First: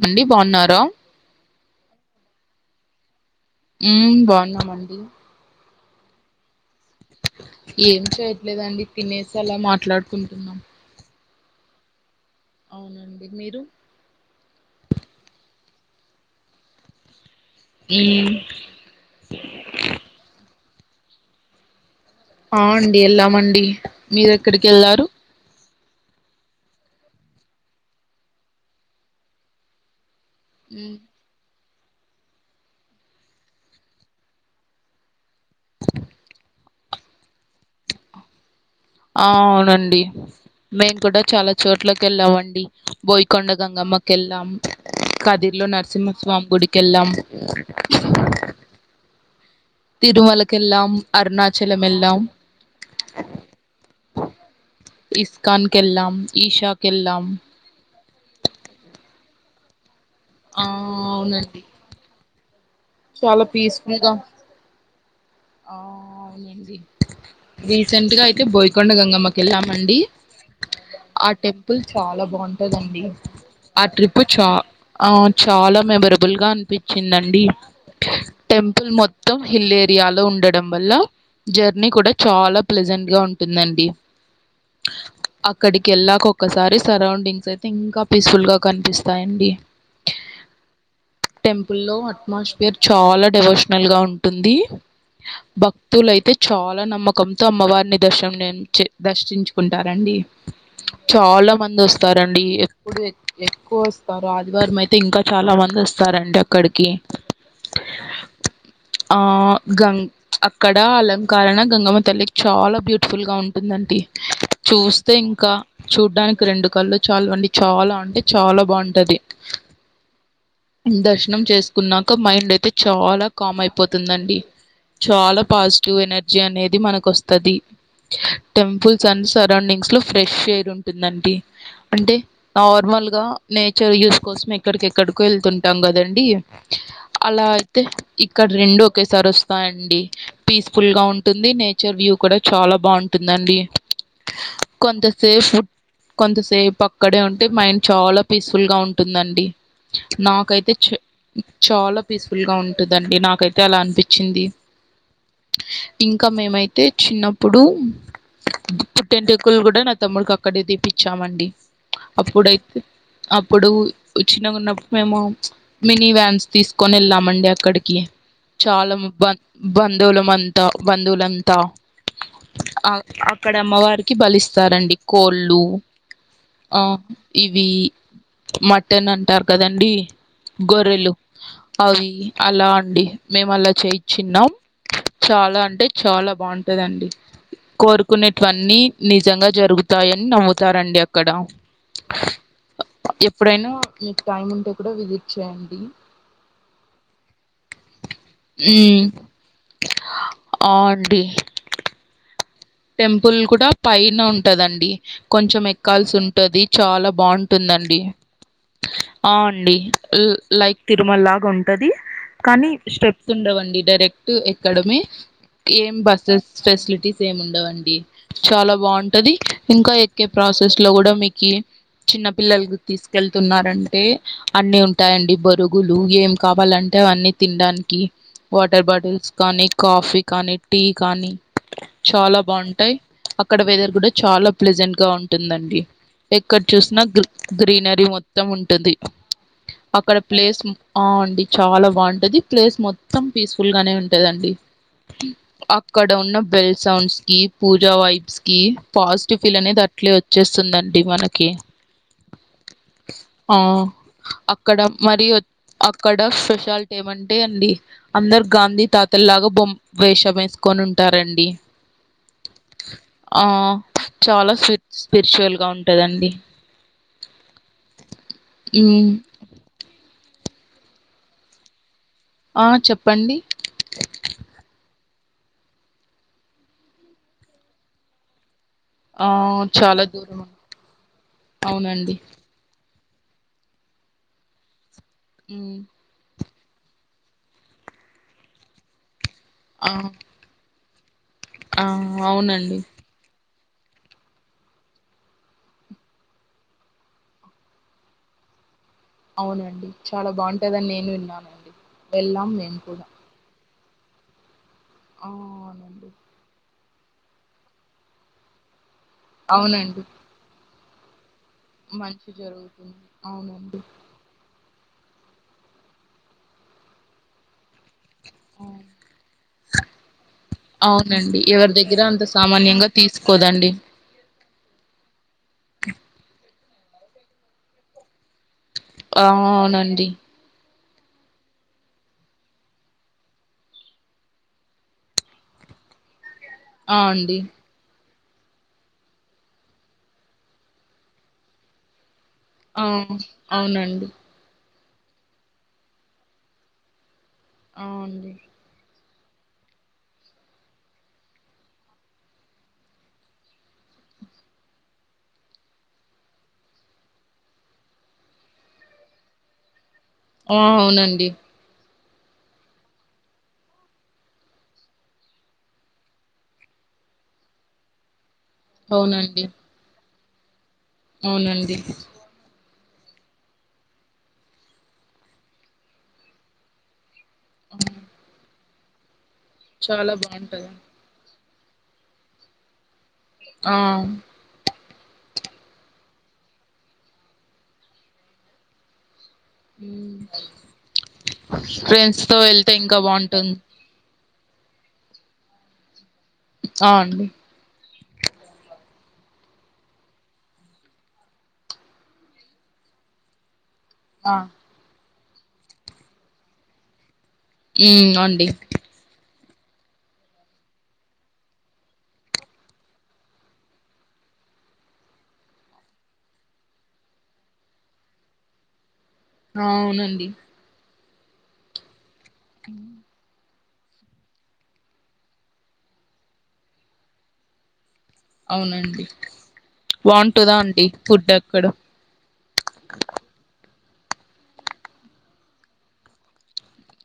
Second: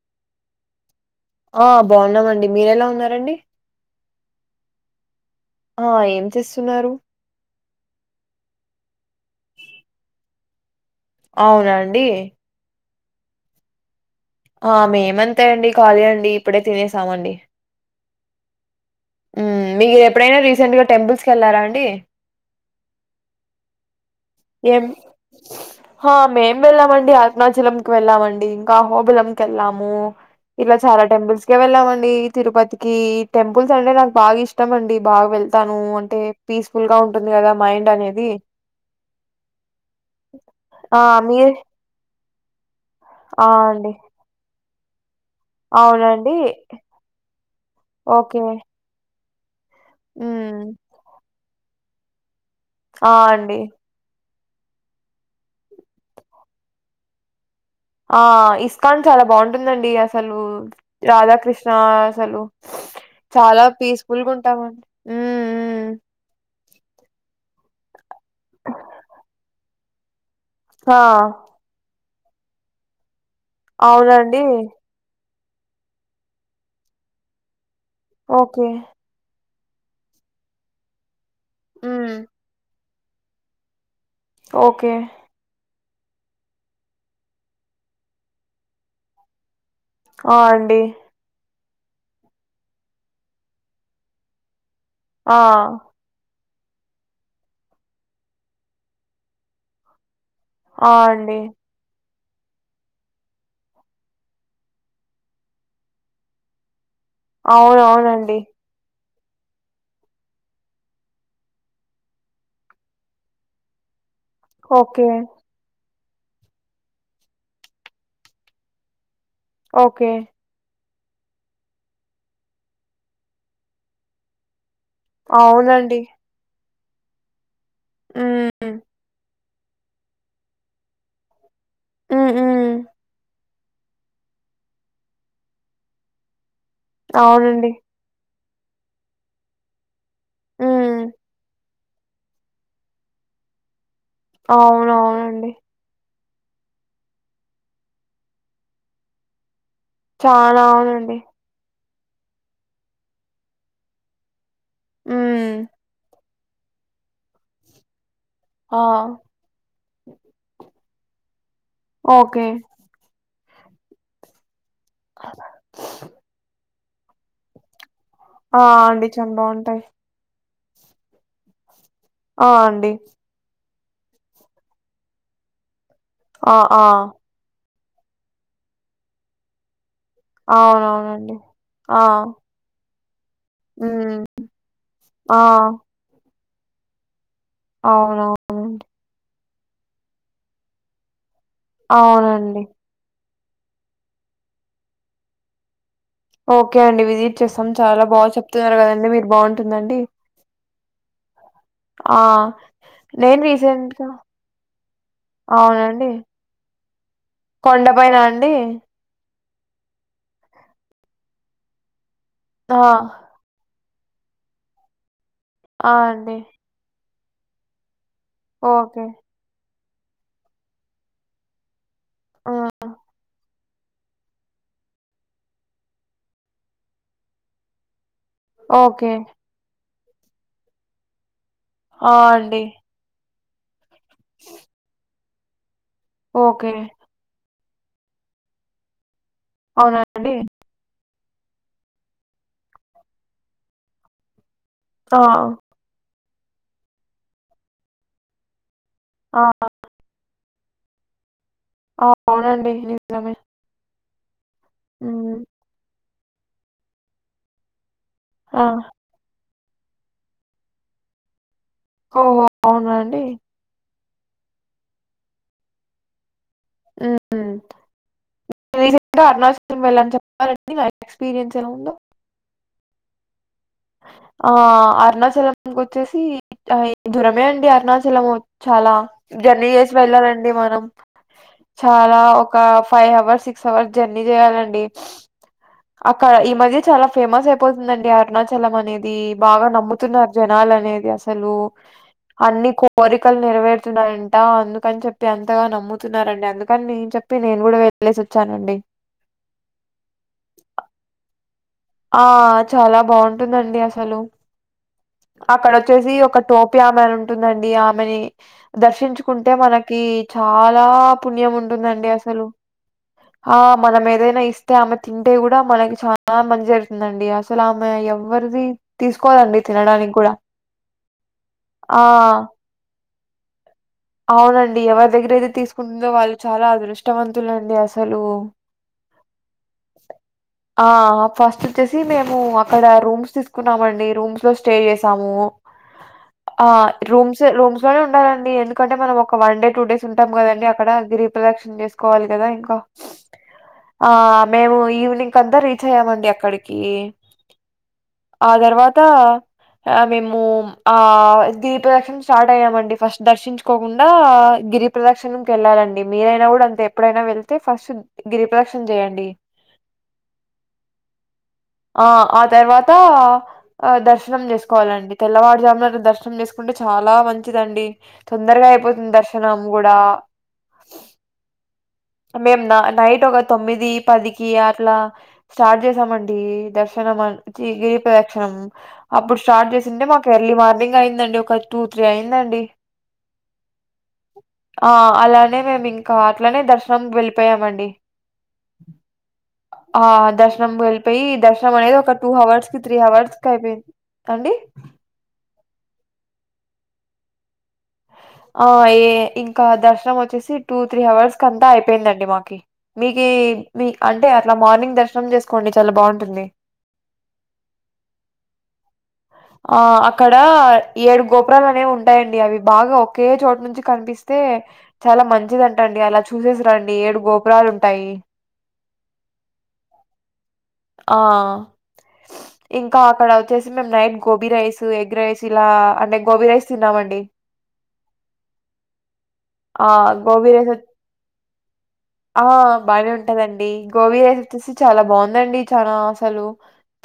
మండి బాగున్నారా ఆ బాగున్నామండి మీరెలా ఉన్నారండి ఉ బాగున్నామండి ఆ ఏం చేస్తున్నారు ఏం చేయట్లేదండి తినేసి అలా మాట్లాడుకుంటున్నాం అవునండి అవునండి మీరు ఆ మేమంతా అండి ఖాళీ అండి ఇప్పుడే తినేసామండి ఏ మీరు ఎప్పుడైనా రీసెంట్గా టెంపుల్స్కి వెళ్లారా అండి ఆ అండి ఎల్లామ అండి మీర ఎం ఆ మేం వెళ్ళామండి అరణాచలంకు వెళ్ళామండి ఇంకా అహోబిలం కెళ్ళాము ఇలా ఉమ్, చాలా టెంపుల్స్ ఇగ వెళ్ళామండి తిరుపతికి టెంపుల్స్ అంటే నాకు బాగా ఇష్టమండి బాగా వెళ్ తను అంటే పీస్ఫుల్గా ఉంటుంది కదా మైండ్ అనేది ఆ అవునండి మేము ఆ! కూడా చాలా మీర్ చోట్లకి వెళ్ళామండి పోయకొండ ఆ! అండి. గంగమ్మకెల్నాం కదిర్లో అవునండి. నరసింహస్వామి గుడికి వెళ్ళాం ఓకే. హ్మ్. తిరుమలకెలాం అరుణాచలం ఎలాం ఆ అండి ఇస్కన్ కెళ్ళం ఈషా కెళ్ళం ఆ ఇస్కాన్ చాలా బాగుంటుందండి అసలు ఆ అవునండి రాధాకృష్ణ అసలు చాలా పీస్ఫుల్గా అవునండి రీసెంట్గా అయితే బోయకొండ గంగమ్మకి వెళ్ళామండి ఆ టె టప్పుల్ చాలా బాగుంటాందండి ఆ ట్రిప్ అవునండి చా ఆ చాలా మెమరబుల్గా అనిపించిందండి ఓకే టెంపుల్ మొత్తం మొత్తం హిల్ ఏరియాలో ఉండడం వల్ల జర్నీ కూడా మ్మ్ చాలా ప్లజెంట్గా ఉంటుందండి ఓకే అక్కడికి వెళ్ళాక ఒక్కసారి సరౌండింగ్స్ అయితే ఇంకా పీస్ఫుల్గా కనిపిస్తాయండి ఆ అండి టెంపుల్లో అట్మాస్ఫియర్ చాలా డివోషనల్గా ఉంటుంది ఆ భక్తులు అయితే చాలా నమ్మకంతో అమ్మవారిని దర్శనం దర్శించుకుంటారండి ఆ అండి చాలా మంది వస్తు వస్తారండి ఎప్పుడు ఎక్కువ వస్తారు ఆదివారం అయితే ఇంకా చాలా మంది వస్తారండి అక్కడికి అవున అవునండి ఆ గంగ్ అక్కడ అలంకరణ గంగమ్మ తల్లికి చాలా బ్యూటిఫుల్గా ఉంటుందండి ఓకే చూస్తే ఇంకా చూడ్డానికి రెండు కళ్లు చాలవండి చాలా అంటే చాలా బాగుంటది ఓకే దర్శనం చేసుకున్నాక మైండ్ అయితే చాలా కామ్ అయిపోతుందండి చాలా పాజిటివ్ అవునండి ఎనర్జీ అనేది మనకు వస్తుది మ్మ్ టెంపుల్ సన్స్ సరౌండింగ్స్లో ఫ్రెష్ ఎయిర్ ఉంటుందండి అంటే మ్మ్ మ్మ్ నార్మల్గా నేచర్ యూస్ కోసం ఎక్కడికెక్కడికో వెళ్తుంటాం కదండీ అలా అవునండి అయితే ఇక్కడ రెండు ఒకేసారి వస్తాయండి మ్మ్ పీస్ఫుల్గా ఉంటుంది నే వ్యూ కూడా చాలా బాగుంటుందండి అవును అవునండి కొంతసేపు కొంతసేపు అక్కడే ఉంటే మైండ్ చాలా పీస్ఫుల్గా ఉంటుందండి చాలా నాకైతే చ అవునండి చాలా పీస్ఫుల్గా ఉంటుందండి నాకైతే అలా అనిపించింది మ్మ్ ఇంకా మేమైతే చిన్నప్పుడు ఆ పుటుంట స్కూల్ కూడా నా తమ్ముడికి అక్కడే తీపించామండి ఓకే అప్పుడైతే అప్పుడు చిన్నగా ఉన్నప్పుడు మేము ఈ వాన్స్ తీసుకోని వెళామండి అక్కడికి ఆ! చలా అండి. బ చాలా బావుంటాయి. బంధువులమంతా బంధువులు అంతా ఆ అక్కడ అమ్మవారికి బలిస్తారండి కోళ్ళు ఆ ఇవి మటన్ అంటారు కదండి గొర్రెలు అవునవునండి. ఆ! అవి అలా అండి మేము అలా హ్మ్. చేయిచీన్నాం ఆ! చాలా అంటే చాలా బాగుంటదండి కోరుకునేటువన్నీ అవునవునండి. నిజంగా జరుగుతాయని నమ్ముతారండి అక్కడ అవునండి ఇప్పుడైనా మీకు టైమ్ ఉంటే కూడా విజిట్ చేయండి ఓకే అండి విజిట్ చేస్తాం చాలా బాగా చెప్తున్నారు హ్మ్. కదండి మీరు బాగుంటుందండి ఆ అండి ఆ టెంపుల్ నేను కూడా రీసెంట్‌గా పైన ఉంటదండి కొంచెం అవునండి. ఎక్కాల్సి ఉంటది చాలా బాగుంటుందండి టే ఆ అండి లై లైక్ తిరుమల లాగా ఉంటది కానీ ఆ! స్టె ప్స్ ఉండవండి డైరెక్ట్ ఎక్కడమే ఆ! ఏం అండి. బస్సెస్ ఫెసిలిటీస్ ఏం ఉన్ ఉండవండి చాలా ఓకే. బాగుంటది ఇంకా ఎక్కే ప్రాసెస్ లో కూడా మీకి చిన్న ఆ! పిల్లలని తీసుకెళ్తున్నారంటే అన్ని ఉంటాయండి బోరుగులు ఏం కావాలంటే అవన్నీ తినడానికి వాటర్ ఓకే. బాటిల్స్ కానీ కాఫీ కానీ టీ కానీ ఆ అండి ఏ అక్కడ వెదర్ కూడా చాలా ప్లెజెంట్ గా ఉంటుందండి ఎక్కడ ఓకే. చూసిన గ్లె గ్రీనరీ మొత్తం ఉంటుంది అవునా అక్కడ అండి? ప్లేస్ ఆ అండి చాలా బాగుంటది ప్లేస్ మొత్తం పీస్ఫుల్ గానే ఉంటదండి ఆ ఇక్కడ ఉన్న బెల్ సౌండ్స్ కి పూజా వైబ్స్ కి ఆ! పాజిటివ్ ఫీల్ అనేది అట్లే వ చ్చేస్తుందండి మనకి అవునండి నిజమే ఆ అక్కడ మరి హ్మ్. వ అక్కడ స్పెషాలిటీ ఏమంటే అండి అందరు ఆ! గాంధీ తాతల్లాగా బొమ్ వేషం వేసుకొని ఉంటారండి ఓహో అవునా అండి? ఆ చాలా స్ స్పిరిచువల్ గా ఉంటదండి మ్మ్ హ్మ్. రీసెంట్ [inaudible] గా అరుణాచల్ [inaudible] వెళ్ళొచ్చాం [inaudible] ఇగ ఎక్స్పీరియన్స్ ఎలా ఉందో ఆ చెప్పండి ఆ అరుణాచలం వచ్చేసి [inaudible] దూరమే అండి అరుణాచలం చాలా ఆ! జర్నీ చేసి చాలా దూరం. వెళ్ళాలండి మనం అవునండి. చాలా ఒక five hours six hours journey చేయ్యాలండి మ్మ్ అక్కడ ఈ మధ్య చాలా ఫేమస్ అయిపోతుందండి అరుణాచలం అనేది బాగా ఆ! నమ్ముతున్నారు జనాలు అనేది అసలు ఆ! అన్ని అవునండి. కు కోరికలు నెరవేరుతున్నాయంట అందుకని చెప్పి అంతగా నమ్ముతున్నారండి అందుకని నేను చెప్పి నేను కూడా వెల్ లేసి వచ్చానండి అవునండి చాలా బాగుంటదని నేను విన్నానండి ఆ వెళ్ళాం మేము చాలా కూడా. బాగుంటుందండి అసలు ఆ! అక్కడ అవునండి. వచ్చేసి ఒక టోపి ఆమె అని ఉంటదండి ఆమెని దర్శించు కుంటే మనకి అవునండి. చాలా పుణ్యం ఉన్ ఉంటదండి మంచి అసలు జరుగుతుంది. ఆ అవునండి. మనం ఏదైనా ఇస్తే ఆమె తింటే కూడా మనకి చాలా మన్ చిదండి అసలు ఆమె ఎవరిది ఆ! తీసుకోదండి తినడానికి కూడా మ్మ్ ఎవరి దగ్గర ఆ అంత సామ్ తీసుకోదండి అవునండి ఎవరి దగ్గర అయితే తీసుకుంటుందో వాళ్ళు చాలా అదృష్టవంతులండి అసలు. ఆ అవునండి. ఆ ఫస్ట్ వచ్చేసి మేము అక్కడ రూమ్స్ తీసుకున్నామండి రూమ్స్ లో స్టే చేసాము. ఆ రూమ్స్ రూ. నే ఉండాలండి ఎందుకంటే మనం ఒక వన్ డే టూ డేస్ ఉంటం కదండి అక్కడ రీప్రదక్షన్ చేసుకోలి కదా ఇంకా. ఆ! అవునండి. ఆ మేము ఈవినింగ్ అంతా రీచ్ అయ్యామండి అక్కడికి. అవుంది. ఆ తర్వాత ఆ మేము ఆ దీపదక్షి. స్టార్ట్ అయ్యామండి ఫస్ట్ దర్శించుకోకుండా గిరి ప్రదక్షిణకి వెళ్ళాలిండి మీరైనా కూడా అంత ఎప్పుడైనా వెళ్. అయితే ఫస్ట్ గిరి ప్రదక్షణ చేయండి. ఆ అవునండి. ఆ ఆ తర్వాత. ఆ దర్శనం చేసుకోవాలండి తెల్లవారుజామున దర్శనం చేసుకుంటే చాలా మంచిదండి. తొందరగా అయిపోతుంది అవునండి. దర్శనం కూడా. అవునండి. మేము నైట్ ఒక తొమ్మిది పదికి అట్లా. స్టార్ట్ చేసామండి దర్శనం అ. చిగిరి ప్రదక్షిణం అప్పుడు స్టార్ట్ చేసింటే చాలా మాకు ఎర్లీ బావుంటది. మార్నింగ్ అయిందండి ఒక. టూ త్రీ అయిందండి. ఆ. ఆ అలానే మేము ఇంకా అట్లానే దర్. వెళ్ళిపోయామండి. ఆ దర్శనం వెళ్ళిపోయి దర్శనం అనేది ఒక ఫ్రెండ్స్ టూ తో వెళ్తే అవర్స్ కి త్రీ ఇంకా అవర్స్ కి బాగుంటుంది అయిపోయిన్. అండి. ఆ అండి. ఆ ఏ ఇంకా దర్శనం వచ్చేసి టూ త్రీ అవర్స్ కంతా అయిపోయిందండి మాకి. మీకు మీ అంటే అట్లా మార్నింగ్ దర్శనం చేసుకోండి చాలా బాగుంటుంది. ఉ అండి. ఆ అక్కడ ఏడు గోపురాలు అనేవి ఉంటాయండి అవి బాగా ఒకే చోటు నుంచి కనిపిస్. అతే చాలా మంచి దంట అండి అలా చూసేసి రండి ఏడు గోపురాలు ఉంటాయి. ఆ అవునండి. ఆ ఇంకా అక్కడ. వచ్చేసి మేము night gobi rice egg rice ఇలా అంటే గోబీ రైస్ తిన్నామ అండి. అవునండి ఆ గోబీ వామ్టుదా రైస్ అండి ఫుడ్ అక్కడ. ఆ బాగానే ఉంటదండి గోబీ రైస్ వచ్చేసి చాలా బాగుందండి చనా అసలు.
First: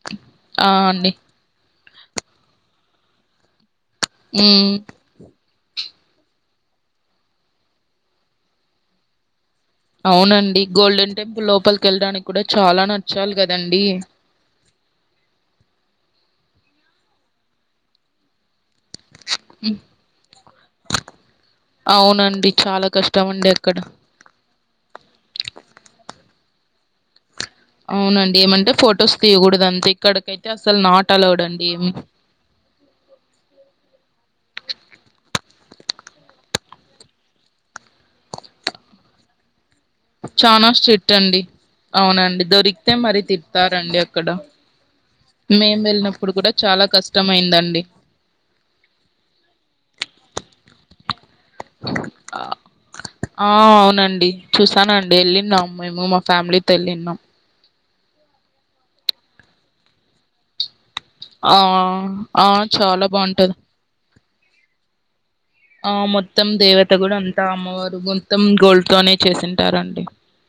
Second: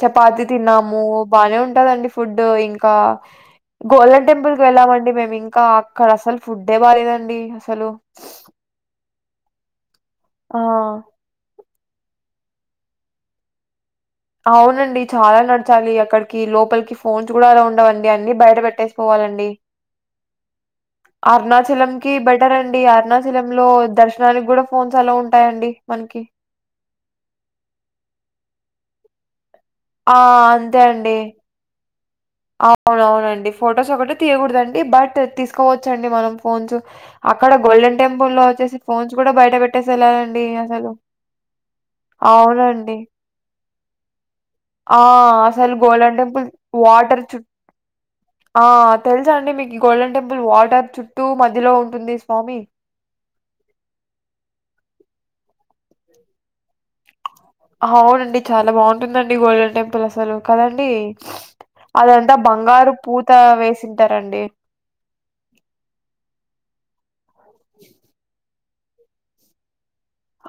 చపాతి ఆ తిన్నాము అండి బానే ఉంటదండి ఫుడ్ ఇంకా. గోల్డెన్ టెంపుల్ కి ఉమ్ వెళ్ళామండి మేము ఇంకా అక్కడ అసలు ఫుడ్ బాగాలేదండి అసలు. ఆ! అవునండి గోల్డెన్ టెంపుల్ లోపలికి వెళ్ళడానికి కూడా చాలా నచ్చాలి కదండి. అవునండి చాలా నడచాలి అక్కడికి లోపలికి ఫోన్స్ కూడా అలా ఉండవండి అన్ని బయట పెట్టేసి. పోవాలండి. అరుణాచలం కి అవునండి బెటర్ అండి చాలా కష్టం అరుణాచల అండి లో అక్కడ దర్. కానికి కూడా ఫోన్స్ అలా ఉంటాయండి మనకి. అవునండి ఏమంటే ఫొటోస్ తీయకూడదు అంతే ఆ! ఇక్కడికైతే అసలు అంతే నాట్ అండి. గెలవడండీ ఏమి. అవునవునండి ఫొటోస్ ఒకటే తీయకూడదండి బట్ తీసుకోవచ్చండి మనం ఫోన్స్. అక్కడ గోల్డె టెంపుల్ లో వచ్చేసి ఫోన్స్ కూడా బయట పెట్ట చానా స్ట్రిక్ట్ అండి. అవునండి దొరికితే మళ్ళీ తిడతారండి అక్కడ ఆ అసలు మేం గోల్డెన్ వెళ్ళినప్పుడు టెంపుల్ కూడా చాలా వాటర్ కష్టం చు అయిందండి ఆ తెలుసా అండి మీకు గోల్డెన్ టెంపుల్ వాటర్ చుట్టూ మధ్యలో ఉంటుంది స్వామి ఆ అవునండి చూసానండి వెళ్ళినాం మేము మా ఫ్యామిలీతో వెళ్ళినాం అవునండి చాలా బాగుంటుందండి. గోల్డెన్ టెంపుల్ అసలు కదండి. ఆ అదంతా ఆ బంగారు చాలా పూత బావుంటది వేసింటారండి. ఆ మొత్తం దేవత కూడా అంతా అమ్మవారు మొత్తం గోల్డ్ తోనే చేసింటారండి.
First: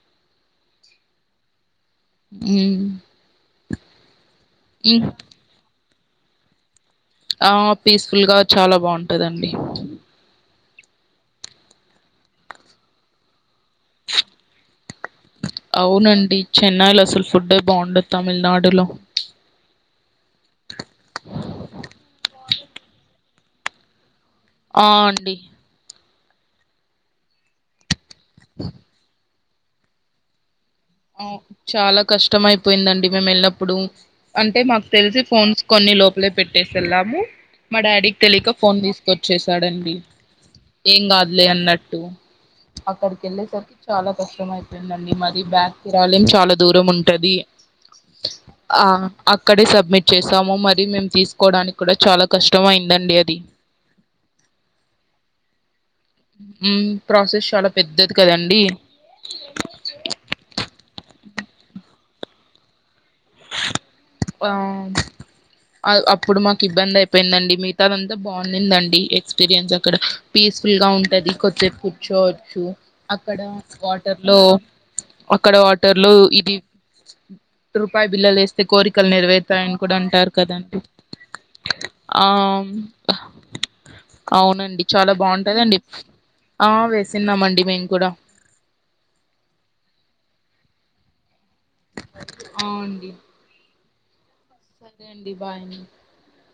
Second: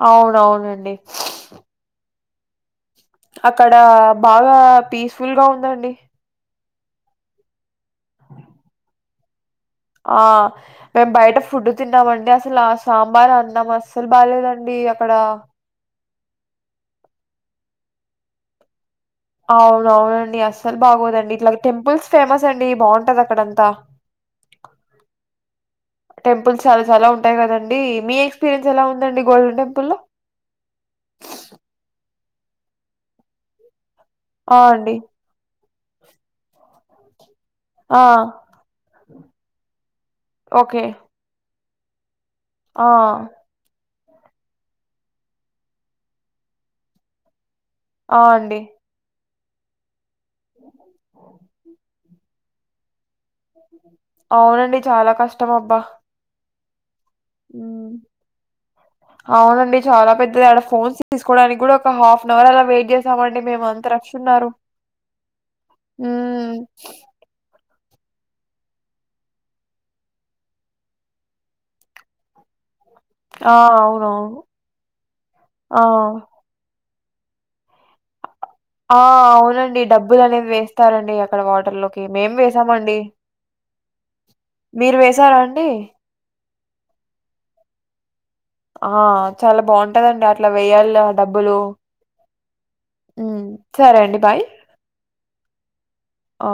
అవునవునండి మ్ అక్కడ బాగా పీస్ఫుల్గా ఉందండి. ఆ పీస్ఫుల్ గా చాలా బాగుంటందండి. ఆ మేము బయట ఫుడ్ తిన్నామండి అసలు సాంబార్ అన్నం అసలు బాగాలేదండి అక్కడ అవునండి చెన్నైలో అసలు ఫుడ్ ఎ బాగుండదు తమిళనాడులో అవును అవునండి అస్సలు బాగోదండి. ఇట్లాగ టెంపుల్స్ ఫేమస్ అండి బాగుంటాది అక్కడంతా. అ అండి టెంపుల్స్ చాలా చాలా ఉంటాయి కదండి. మీ ఎక్స్పీరియన్స్ ఎలా ఉందండి? గోల్డెన్ టెంపుల్ లో ఆ చాలా కష్టం అయిపోయిందండి. మేము వెళ్ళప్పుడు ఆ అంటే మాకు అండి తెలిసి ఫోన్స్ కొన్ని లోపలే పెట్టేసి వెళ్ళాము. మా ఆ డాడీకి తెలియక ఫోన్ తీసుకొచ్చేసాడండి ఓకే ఏం కాదులే అన్నట్టు ఆ అక్కడికి వెళ్ళేసరికి చాలా కష్టం అయిపోయిందండి మరి బ్యాక్ ఆలయం చాలా దూరం ఉంటాది. ఆ అండి అక్కడే సబ్మిట్ చేసాము మరి మేము తీసుకోవడానికి కూడా చాలా కష్టం అయిందండి అది. అవునండి చాలా కష్టం అబ్బా ప్రాసెస్ చాలా ఉమ్ పెద్దది కదండి అవునండి చాలా పెద్దది ఆడ ఫోన్స్ తీసుకోవడానికి కూడా ఒక హాఫ్ అన్ అవర్ అలా వెయిట్ చేసామండి మేము అందరం ఆ అప్పుడు ఉమ్ మాకు ఇబ్బంది అయింది. ఇబ్బంది గా ఉన్నిదేదండీ. మిగతా అంతా బాగుందిందండి ఎక్స్పీరియన్స్ అక్కడ పీస్ఫుల్ గా ఉంటాది. కొద్దిసేపు కూర్చోవచ్చు. అక్కడ ఆ వాటర్ లో అవునవును అక్కడ ఆ వాటర్ లో ఇది రూపాయ బిల్లు వేస్తే ఆ కోరికలు నెరవేరుతాయని అవునండి కూడా డబ్బులు అంటారు అనేది కదండి వేస్తారండి అక్కడ వాటర్ లోకి ఆ మేం వేసామండి. ఆ అవునండి చాలా బాగుంటాదండి. ఆ వేసిన్నామండి మేము కూడా ఆ చాలా బాగుంటదండి అట్లా వేయ్యాలి ఆ డబ్బులు ఆ ఉ సరే అండి బాయ్. ఉ అండి బాయ్ ఆ